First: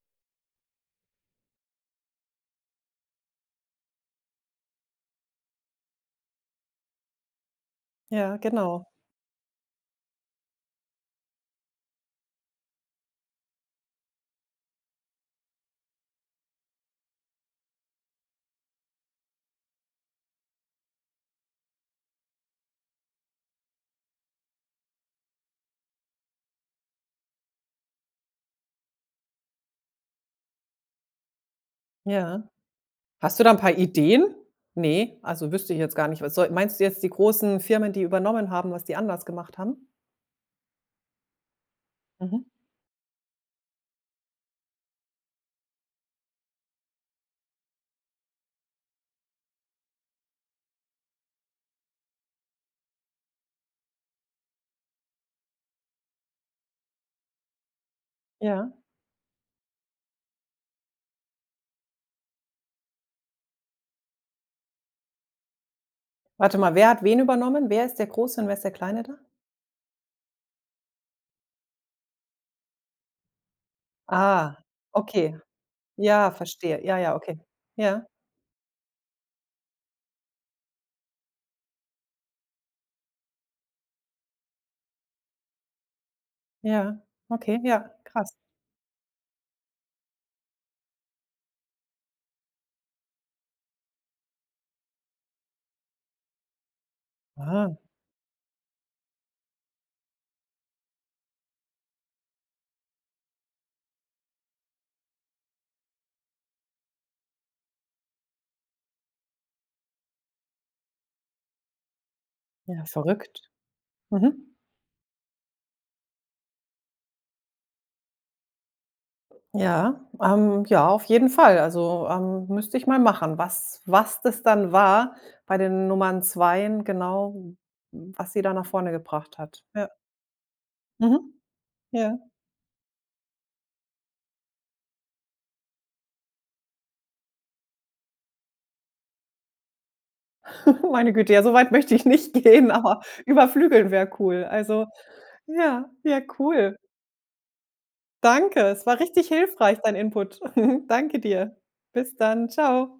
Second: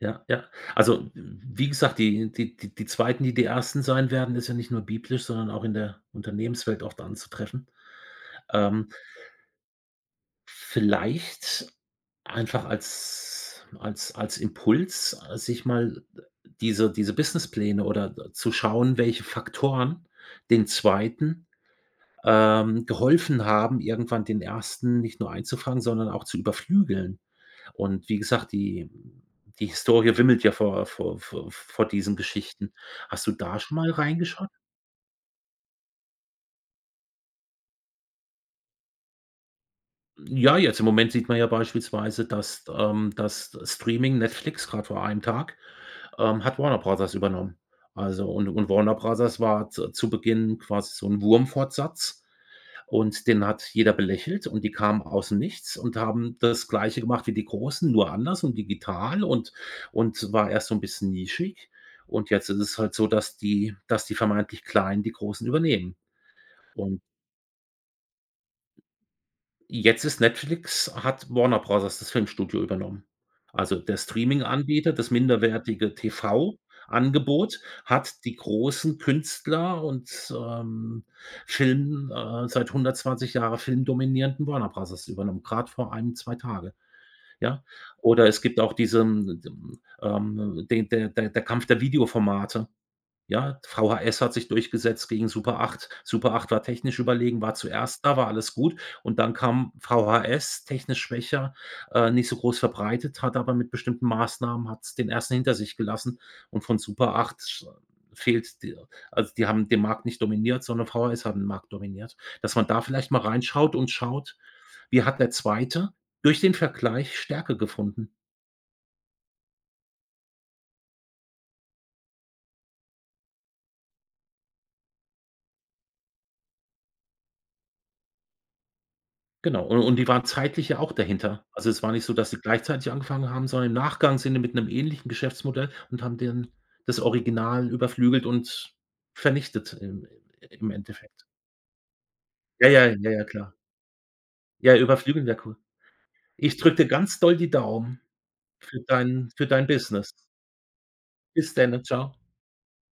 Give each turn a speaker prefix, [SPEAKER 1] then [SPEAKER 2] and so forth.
[SPEAKER 1] Ja, ja. Also, w wie gesagt, die die die 2., die die 1. sein werden, ist ja nicht nur biblisch, sondern auch in der Unternehmenswelt oft anzutreffen.
[SPEAKER 2] Ja, genau.
[SPEAKER 1] Ähm. Vielleicht einfach als als als Impuls, ah, sich mal diese diese Businesspläne oder d zu schauen, welche Faktoren den 2., ähm, geholfen haben, irgendwann den 1. nicht nur einzufangen, sondern auch zu überflügeln. Und wie gesagt, die die Historie wimmelt ja vor vor vor vor diesen
[SPEAKER 2] Ja.
[SPEAKER 1] Geschichten. Hast du
[SPEAKER 2] Hast du da 'n
[SPEAKER 1] da
[SPEAKER 2] paar
[SPEAKER 1] schon mal
[SPEAKER 2] Ideen?
[SPEAKER 1] reingeschaut?
[SPEAKER 2] Ne, also, wüsste ich jetzt gar nicht. Was soll meinst du jetzt die großen Firmen, die übernommen haben, was die anders gemacht haben?
[SPEAKER 1] Ja, jetzt im Moment sieht man ja beispielsweise,
[SPEAKER 2] Mhm.
[SPEAKER 1] dass, ähm dass Streaming, Netflix grad vor 1 Tag, ähm, hat Warner Bros. übernommen. Also, und und Warner Bros. war z zu Beginn quasi so 'n Wurmfortsatz. Und den hat jeder belächelt und die kamen aus dem Nichts und haben das Gleiche gemacht wie die Großen, nur anders und
[SPEAKER 2] Ja.
[SPEAKER 1] digital und und war erst so 'n bisschen nischig. Und jetzt ist es halt so, dass die dass die vermeintlich Kleinen die Großen übernehmen.
[SPEAKER 2] Warte mal, wer
[SPEAKER 1] Und
[SPEAKER 2] hat wen übernommen? Wer ist der Große und wer ist der Kleine da?
[SPEAKER 1] Jetzt ist Netflix hat Warner Bros. das Filmstudio übernommen. Also, der
[SPEAKER 2] Ah,
[SPEAKER 1] Streaminganbieter, das
[SPEAKER 2] okay.
[SPEAKER 1] minderwertige
[SPEAKER 2] Ja,
[SPEAKER 1] TV
[SPEAKER 2] verstehe. Ja, ja, okay.
[SPEAKER 1] Angebot
[SPEAKER 2] Ja.
[SPEAKER 1] hat die großen Künstler und, ähm, Film, äh seit 120 Jahre filmdominierenden Warner Bros. übernommen, grad vor 1, 2 Tage,
[SPEAKER 2] Ja, okay.
[SPEAKER 1] ja.
[SPEAKER 2] Ja,
[SPEAKER 1] Oder
[SPEAKER 2] krass.
[SPEAKER 1] es gibt auch diesen, d düm ähm, den der der der Kampf der Videoformate, ja? VHS hat sich durchgesetzt gegen Super 8. Super 8 war technisch überlegen, war
[SPEAKER 2] Ah.
[SPEAKER 1] zuerst da, war alles gut. Und dann kam VHS, technisch schwächer, äh, nicht so groß verbreitet, hat aber mit bestimmten Maßnahmen hat es den 1. hinter sich gelassen. Und von Super 8 fehlt d also, die haben den Markt nicht dominiert, sondern VHS haben den Markt dominiert, dass man da
[SPEAKER 2] Ja,
[SPEAKER 1] vielleicht mal
[SPEAKER 2] verrückt.
[SPEAKER 1] reinschaut und schaut,
[SPEAKER 2] Mhm.
[SPEAKER 1] wie hat der 2. durch den Vergleich Stärke gefunden?
[SPEAKER 2] Ja, ähm, ja, auf jeden Fall. Also, ähm, müsste ich mal machen, was was das dann war bei den Nummern 2en genau, was sie da nach vorne gebracht hat.
[SPEAKER 1] Genau, u
[SPEAKER 2] Ja.
[SPEAKER 1] und die waren zeitlich ja auch
[SPEAKER 2] Mhm.
[SPEAKER 1] dahinter. Also, es war nicht so,
[SPEAKER 2] Ja.
[SPEAKER 1] dass sie gleichzeitig angefangen haben, sondern im Nachgang sind die mit 'nem ähnlichen Geschäftsmodell und haben dann das Original überflügelt und vernichtet im im
[SPEAKER 2] Meine
[SPEAKER 1] Endeffekt.
[SPEAKER 2] Güte, ja so weit möchte ich nicht
[SPEAKER 1] Ja,
[SPEAKER 2] gehen,
[SPEAKER 1] ja,
[SPEAKER 2] aber
[SPEAKER 1] ja, ja, klar.
[SPEAKER 2] überflügeln wäre cool.
[SPEAKER 1] Ja,
[SPEAKER 2] Also
[SPEAKER 1] überflügeln wäre cool.
[SPEAKER 2] ja, ja
[SPEAKER 1] Ich
[SPEAKER 2] cool.
[SPEAKER 1] drücke dir ganz doll die Daumen
[SPEAKER 2] Danke.
[SPEAKER 1] für
[SPEAKER 2] Es war richtig
[SPEAKER 1] dein für dein
[SPEAKER 2] hilfreich dein
[SPEAKER 1] Business.
[SPEAKER 2] Input. Danke
[SPEAKER 1] Bis
[SPEAKER 2] dir.
[SPEAKER 1] denn. Tschau.
[SPEAKER 2] Bis dann. Tschau.